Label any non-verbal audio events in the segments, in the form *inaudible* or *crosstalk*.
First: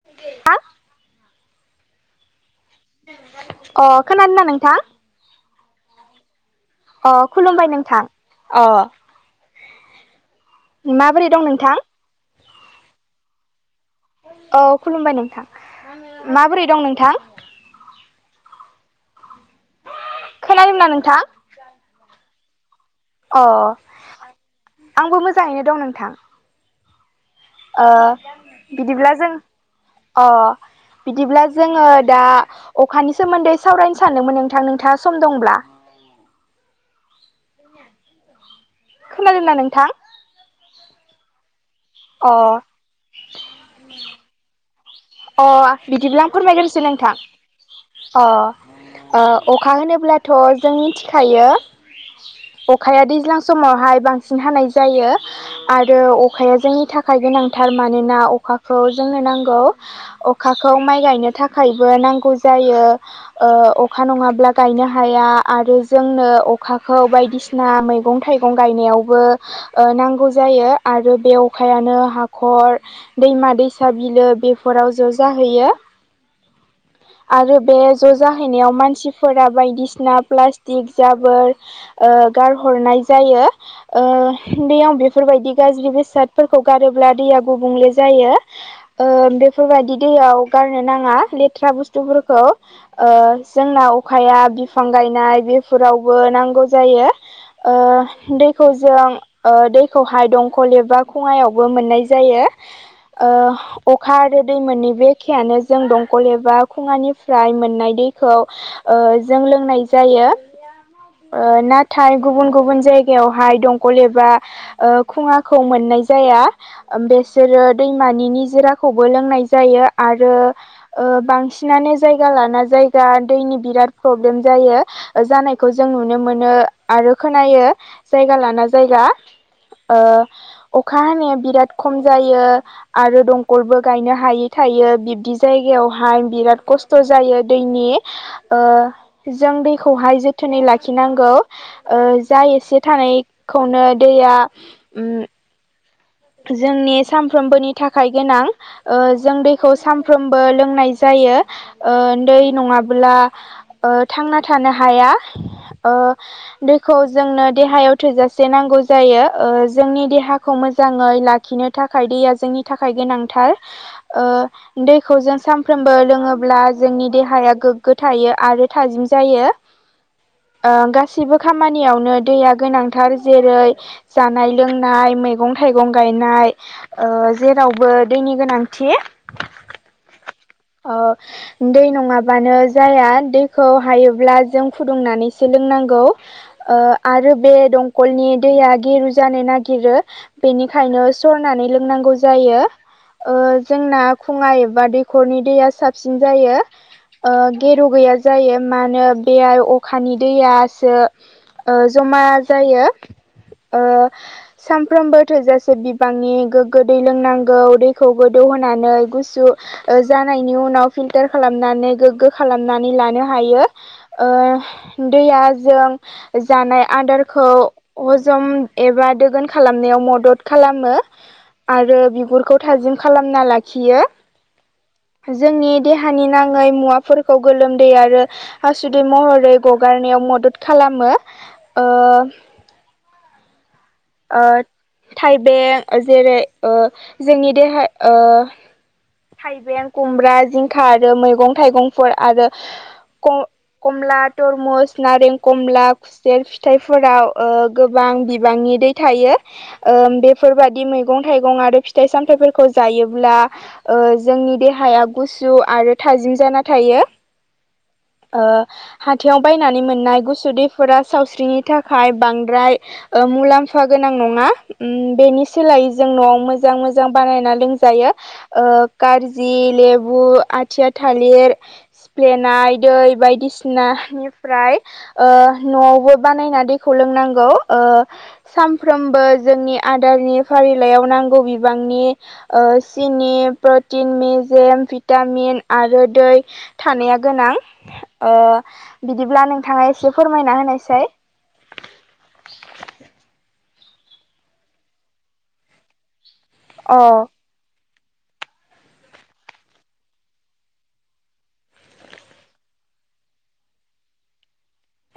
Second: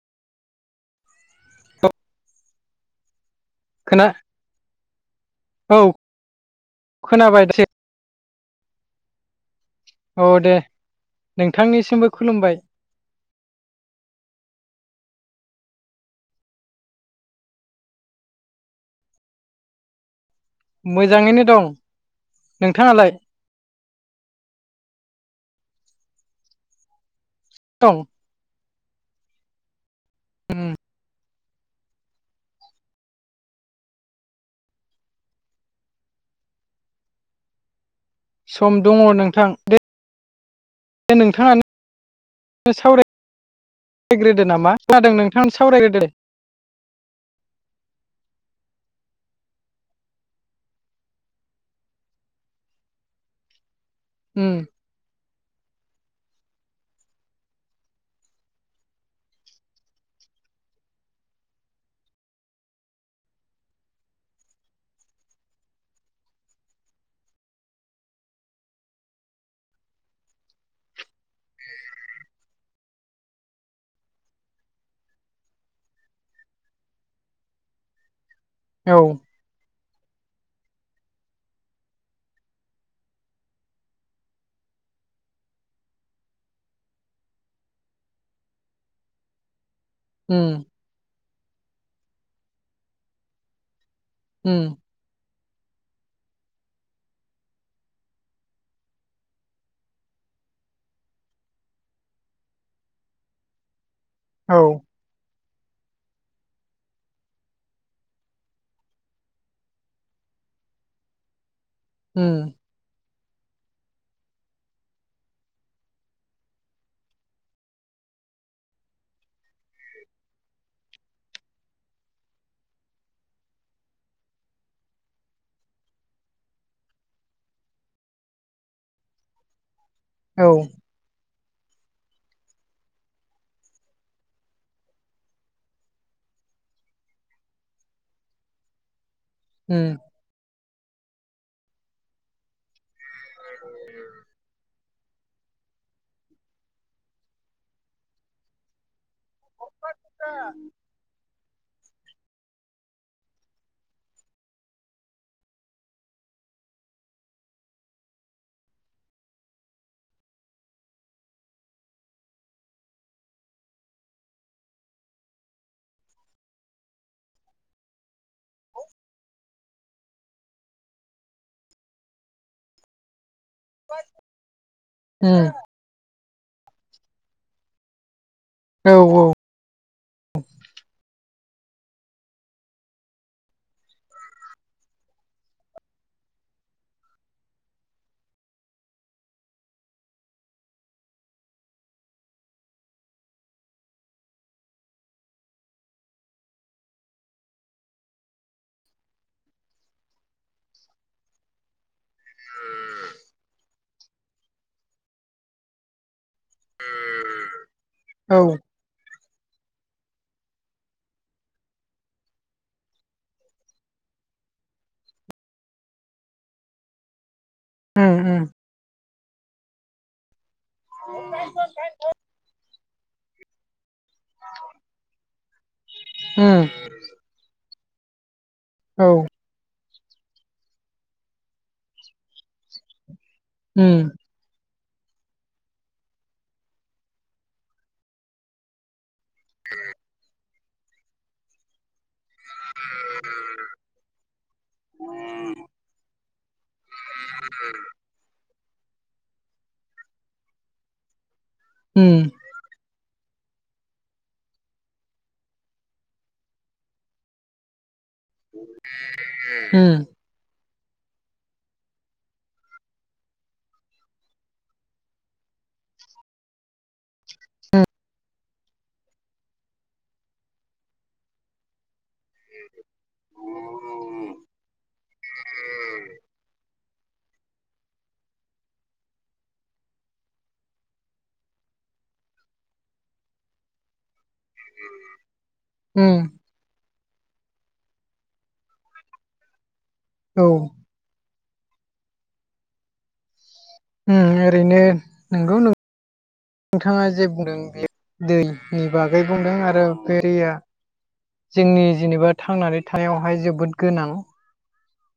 *unintelligible* अ खोना खोनादोंना नोंथां? औ अ खोनाबाय दे खुलुमबाय नोंथां अ औ दे माबोरै दं नोंथां नोंथांनिसिमबो खुलुमबाय। औ खुलुमबाय नोंथां माबोरै दं नोंथां? खोनादोंना नोंथां मोजाङैनो दं नोंथाङालाय? अ आंबो मोजाङैनो दं नोंथां। अ दं बिदिब्ला जों अ उम, बिदिब्ला जोङो दा अखानि सोमोन्दै सावरायनो सानदोंमोन नोंथां नोंथाङा सम दंब्ला सम दङ नोंथां दे दे नोंथाङानो अ खौ सावराय ग्रोदो नामा खोनादों अ नोंथाङानो सावरायग्रोदो दे बिदिब्ला आं फोरमायगोरसै नोंथां अ अ अखा होनोब्लाथ' जों मिथिखायो अखाया दैज्लां समावहाय बांसिन उम हानाय जायो आरो अखाया जोंनि थाखाय गोनांथार मानोना अखाखौ जोंनो नांगौ अखाखौ माइ गायनो थाखायबो नांगौ जायो ओ अखा नङाब्ला गायनो हाया आरो जोंनो अखाखौ बायदिसि ना मैगं थाइगं गायनायावबो ओ नांगौ जायो आरो बे अखायानो हाखर दैमा दैसा बिलो बे फोराव ज' जाहैयो आरो बे ज' जाहैनायाव औ मानसिफोरा बायदिसिना प्लास्टिक जाबोर ओ गारहरनाय जायो। ओ दैयाव बेफोरबायदि गाज्रि बेसादफोरखौ गारोब्ला दैया गुबुंले जायो ओन दो बेफोरबायदि दैयाव उम गारनो नाङा लेथ्रा बुस्थुफोरखौ ओ जोंनाव अखाया उम बिफां गायनाय बेफोरावबो नांगौ जायो ओ दैखौ जों ओ दैखौहाय दंखल एबा खङायावबो मोननाय जायो ओ अखा आरो दै औ मोन्नैबो खेयानो जों दंखल एबा खुङानिफ्राय मोननाय दैखौ ओ जों लोंनाय जायो ओ नाथाय उम गुबुन गुबुन जाय गायावहाय दंखल एबा खुङाखौ मोननाय जाया बेसोरो दैमानि निजोराखौबो लोंनाय जायो आरो ओ बांसिनानो जायगा लाना जायगा दैनि बिराद प्रब्लेम जायो जानायखौ जों नुनो मोनो आरो खोनायो जायगा लाना जायगा ओ औ अखा हानाया बिराद खम जायो आरो दंखलबो गायनो हा हायि थायो बिब्दि जायगायावहाय बिराद खस्थ' जायो दैनि ओ जों उम दैखौहाय जोथोनै लाखिनांगौ ओ जा एसे थानायखौनो दैया उम जोंनि सामफ्रोमबोनि थाखाय गोनां ओ जों दैखौ सामफ्रोमबो लोंनाय जायो ओ दै नङाब्ला ओ थांना थानो हाया ओ दैखौ जोंनो देहायाव थोजासे नांगौ जायो ओ जोंनि देहाखौ मो जाङै लाखिनो थाखाय दैया जोंनि थाखाय गोनांथार ओ दैखौ जों सामफ्रोमबो लोङोब्ला जोंनि देहाया गोग्गो थायो आरो थाजिम जायो ओ गासिबो खामानियावनो दैया गोनांथार जेरै जानाय लोंनाय उम मैगं थाइगं गायनाय ओ जेरावबो दैनि गोनां औ थेयो ओ दै नङाबानो जाया दैखौ हायोब्ला जों फुदुंनानैसो लोंनांगौ ओ आरो बे दंखलनि दैया गिरु जानो नागिरो बेनिखायनो सरनानै लोंनांगौ जायो ओ जोंना खुङा एबा दैखरनि दैया साबसिन जायो ओ गेरु गैया जायो मानो बेआय अखानि दैयासो ओ जमा जायो ओ सानफ्रोमबो थोजासे बिबांनि गोग्गो दै लोंनांगौ दैखौ औ गोदौ होनानै गु सु ओ जानायनि उनाव फिलटार खालामनानै गोग्गो खालामनानै लानो हायो ओ दैया जों जानाय आदारखौ उम उम हजम एबा दोगोन खालामनायाव मदद खालामो आरो बिगुरखौ थाजिम खालामना लाखियो जोंनि देहानि नाङै उम मुवाफोर खौ गोलोमदै आरो आसुदै औ महरै गगारनायाव मदद खालामो ओ हम ओ थाइबें जेरै ओ जोंनि देहा ओ थाइबें खुमब्रा जिंखा आरो मैगं थाइगं फोर आरो ख-खमला तरमुस नारें कमला सेर फिथाइफोराव ओ गोबां बिबांनि दै थायो ओम बेफोरबादि मैगं थाइगं आरो फिथाइ उम सामथाइफोरखौ जायोब्ला जोंनि देहाया गुसु आरो थाजिम जाना थायो ओ हाथायाव बायनानै उम मोननाय गुसु दैफोरा सावस्रिनि थाखाय बांद्राय ओ मुलाम्फा गोनां नङा उम बेनि सोलायै जों न'आव मोजां मोजां बानायना लोंजायो खारजि लेबु आथिया थालिर फ्लेनाय दै बायदिसिनानिफ्राय ओ न'आवबो बानायना दैखौ लोंनांगौ ओ सानफ्रोमबो जोंनि आदारनि फारिलाइयाव नांगौ बिबांनि ओ सिन नि प्रटिन मेजेम भिटामिन आरो उम दै थानाया गोनां ओ बिदिब्ला नोंथाङा एसे औ फोरमायना होनायसै ओं ओरैनो नोंगौ अ नोंथाङा जे बुंदों बेयो दैनि बागै बुंदों आरो बे दैया जोंनि जेनेबा थांनानै थानायावहाय जोबोद गोनां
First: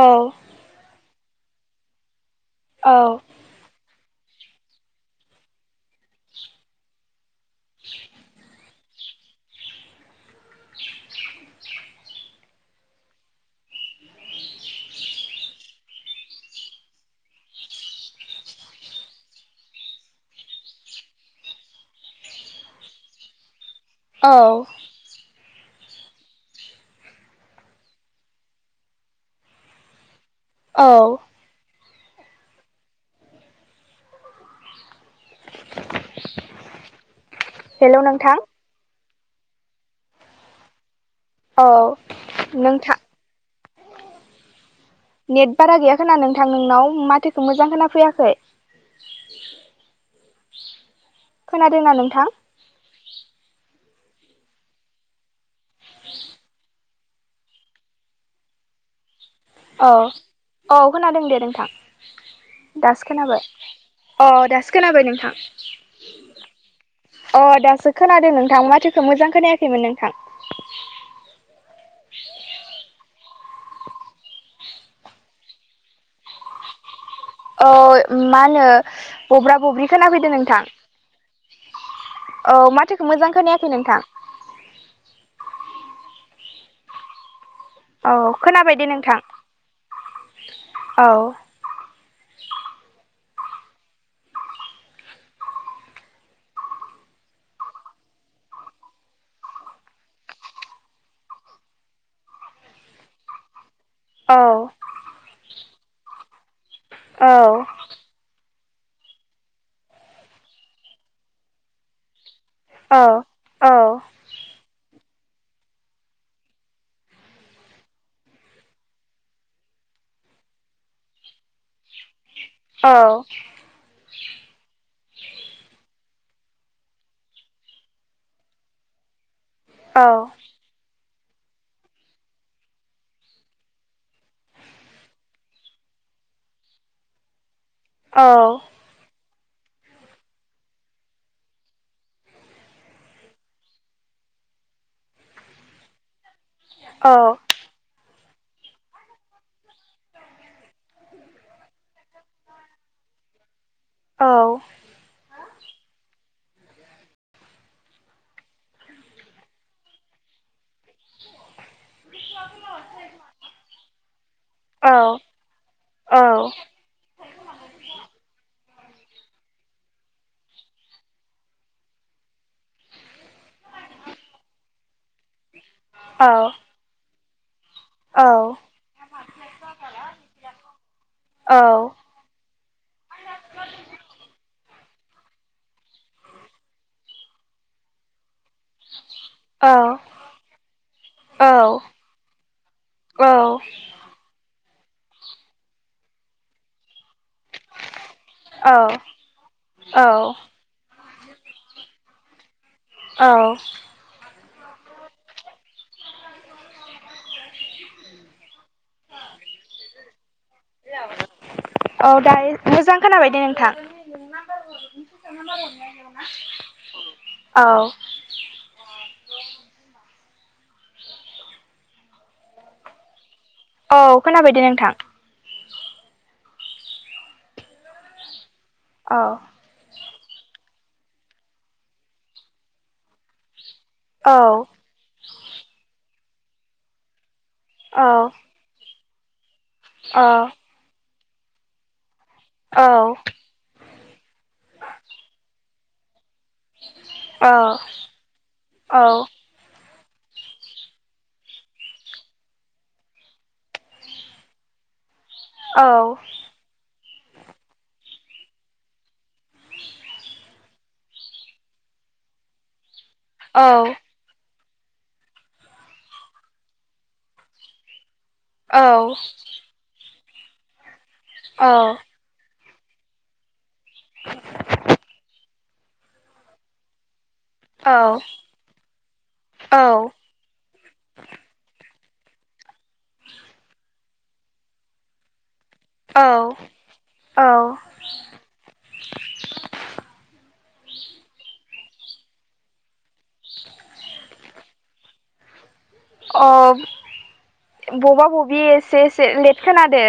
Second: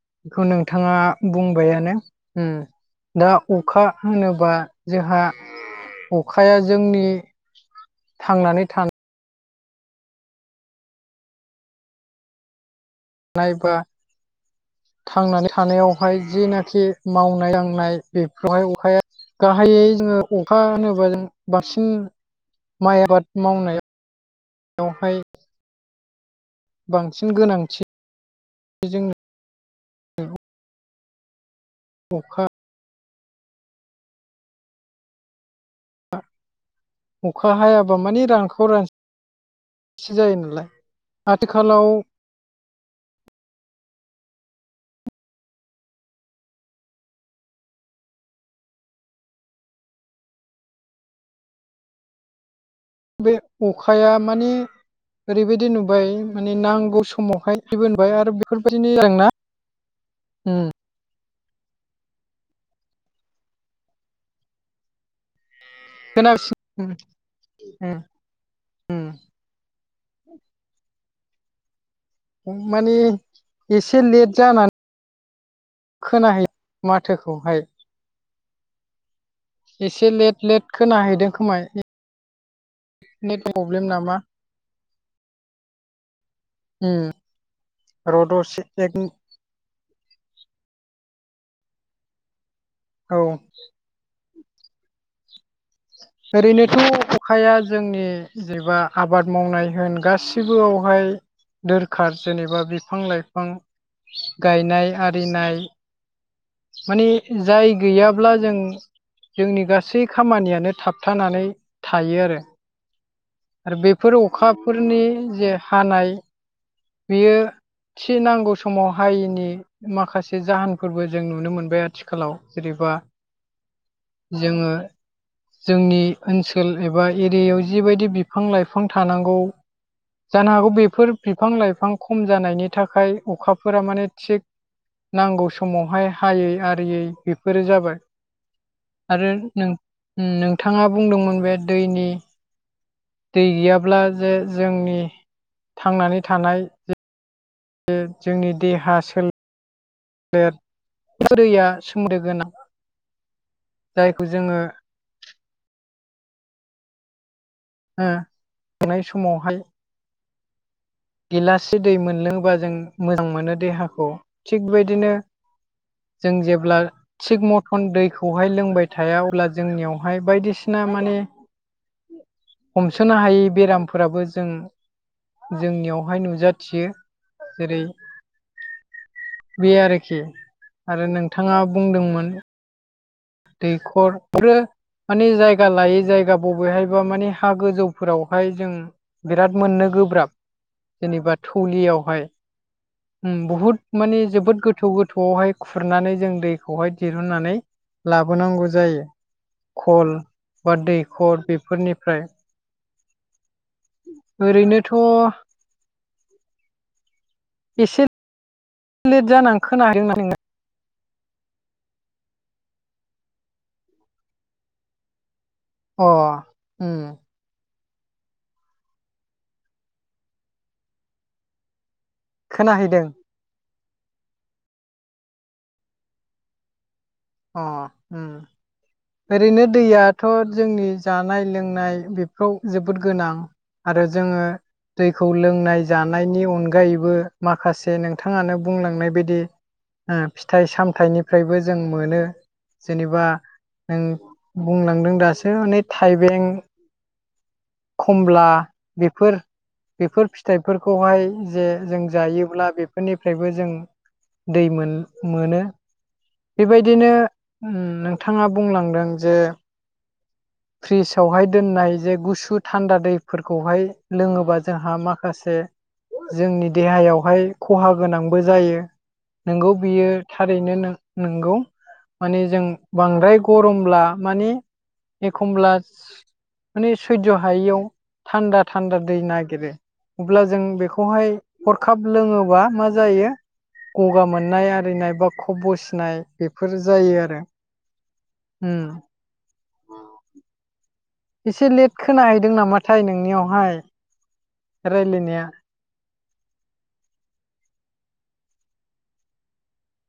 औ खौ नोंथाङा बुंबायानो उम औ दा अखा होनोबा जोंहा अखाया जोंनि थांनानै थान नायबा थांनानै थानायावहाय जिनाखि मावनाय दांनाय बेफोरावहाय अखाया गाहायै जोङो अखा होनोबा जों बांसिन माइ आबाद मावनायाव औ बेवहाय बांसिन गोनांथि जों औ अखा अखा हायाबा हेलौ माने नोंथां रानखाव रानसि जायो नालाय औ आथिखालाव नोंथा नेट बारा गैया खोना नोंथां नोंनाव माथोखौ मोजां खोना फैयाखै खोनादोंना नोंथां? बे अखाया माने ओरैबायदि नुबाय माने नांगौ समावहाय बेबायदि नुबाय आरो बेफोरबायदिनो जादों ना अ औ खोनादों दे नोंथां दासो खोनाबाय अ दासो खोनाबाय नोंथां खोनागासिनो अ दासो उम खोनादों नोंथां माथोखौ उम मोजां खोनायाखैमोन नोंथां माने एसे लेट जाना खोनाहै माथोखौहाय अ मा होनो बब्रा बब्रि एसे खोना फैदों लेट नोंथां लेट खोनाहैदों खोमा औ माथोखौ मोजां खोनायाखै नोंथां ओम औ खोनाबायदे नोंथां औ औ ओरैनोथ अखाया जोंनि जेबा आबाद मावनाय होन गासिबोआवहाय दोरखार जेनेबा बिफां लाइफां औ गायनाय आरिनाय माने औ जाय गैयाब्ला जों जोंनि गासै खामानियानो थाबथानानै थायो आरो औ आरो बेफोर अखाफोरनि जे हानाय बेयो थि नांगौ समाव हायिनि माखासे जाहोनफोरबो जों नुनो मोनबाय आथि खालाव जेरैबा जोङो जोंनि ओनसोल एबा एरियायाव जिबायदि बिफां लाइफां थानांगौ औ जानो हागौ बेफोर बिफां लाइफां खम जानायनि थाखाय अखाफोरा माने थिग नांगौ समावहाय हायै आरियै बेफोरो जाबाय औ आरो नों नोंथाङा बुंदोंमोन बे दैनि दै गैयाब्ला जे जोंनि थांनानै थानाय औ जोंनि देहा सो लेर *unintelligible* सोमदोगोनां जायखौ जोङो ओ थानाय समावहाय गिलासि दै मोनलोङोबा जों मोजां मोनो देहाखौ थिगबायदिनो जों जेब्ला थिग मथन दैखौहाय लोंबाय थाया अब्ला जोंनियावहाय बायदिसिना माने हमसोनो हायै बेरामफोराबो जों जोंनियावहाय नुजाथियो जेरै बे आरोखि आरो नोंथाङा बुंदोंमोन दैखर फ्रो मानि जायगा लायै जायगा बबेहायबा मानि हा गोजौफोरावहाय जों बिराद मोननो गोब्राब जेनेबा थौलियावहाय औ बुहुद माने जोबोद गोथौ गोथौआवहाय खुरनानै जों दैखौहाय दिहुननानै लाबोनांगौ जायो खल बा दैखर बेफोरनिफ्राय औ ओरैनोथ' एसे लेट जानानै खोनाहादों नमा नों औ दायो मोजां खोनाबायदि नोंथां *unintelligible* अ ओम औ खोनाहैदों औ खोनाबायदे नोंथां अ ओम औ ओरैनो दैया थ' जोंनि जानाय लोंनाय बेफोराव जोबोद गोनां आरो औ जोङो दैखौ लोंनाय जानायनि अनगायैबो माखासे औ नोंथाङानो बुंलांनाय बायदि औ ओ फिथाइ-सामथाइनिफ्रायबो जों मोनो औ जेनेबा नों बुंलांदों दासो नै थाइबें औ खमला औ बेफोर बेफोर फिथाइफोरखौहाय जे जों जायोब्ला बेफोरनिफ्रायबो जों दैमोन मोनो औ बेबायदिनो नोंथाङा बुंलांदों जे फ्रिजवहाय दोननाय जे गुसु थान्दा दैफोरखौहाय लोङोबा जोंहा माखासे जोंनि देहायावहाय खहा गोनांबो जायो नोंगौ बियो थारैनो नोंगौ माने जों बांद्राय गरमब्ला मानि एखनब्ला मानि सैज' हायियाव थान्दा थान्दा दै नागिरो अब्ला जों बेखौहाय हरखाब लोङोबा मा जायो गगा मोननाय आरिनाय बा खब बसिनाय बेफोर जायो आरो औ ओम एसे लेट खोनाहैदों नामाथाय नोंनियावहाय रायलायनिया अ बबा बबि एसे एसे लेट खोनादो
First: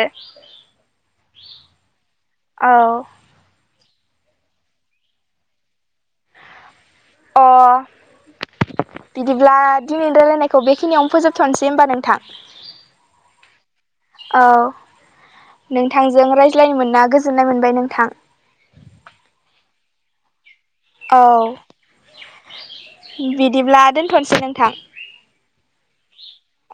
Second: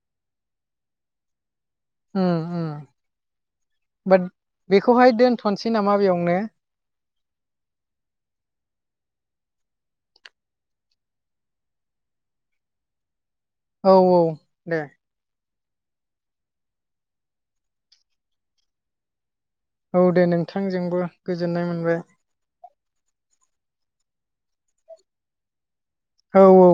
ओम ओम औ बा बेखौहाय दोनथ'नोसै नामा बेयावनो अ बिदिब्ला दिनै रायलायनायखौ बेखिनियावनो फोजोबथ'नोसै होमबा नोंथां *unintelligible* औ दे नोंथांजों रायज्लायनो मोना गोजोननाय मोनबाय नोंथां औ दे नोंथांजों औ बिदिब्ला दोनथ'नोसै नोंथां औ औ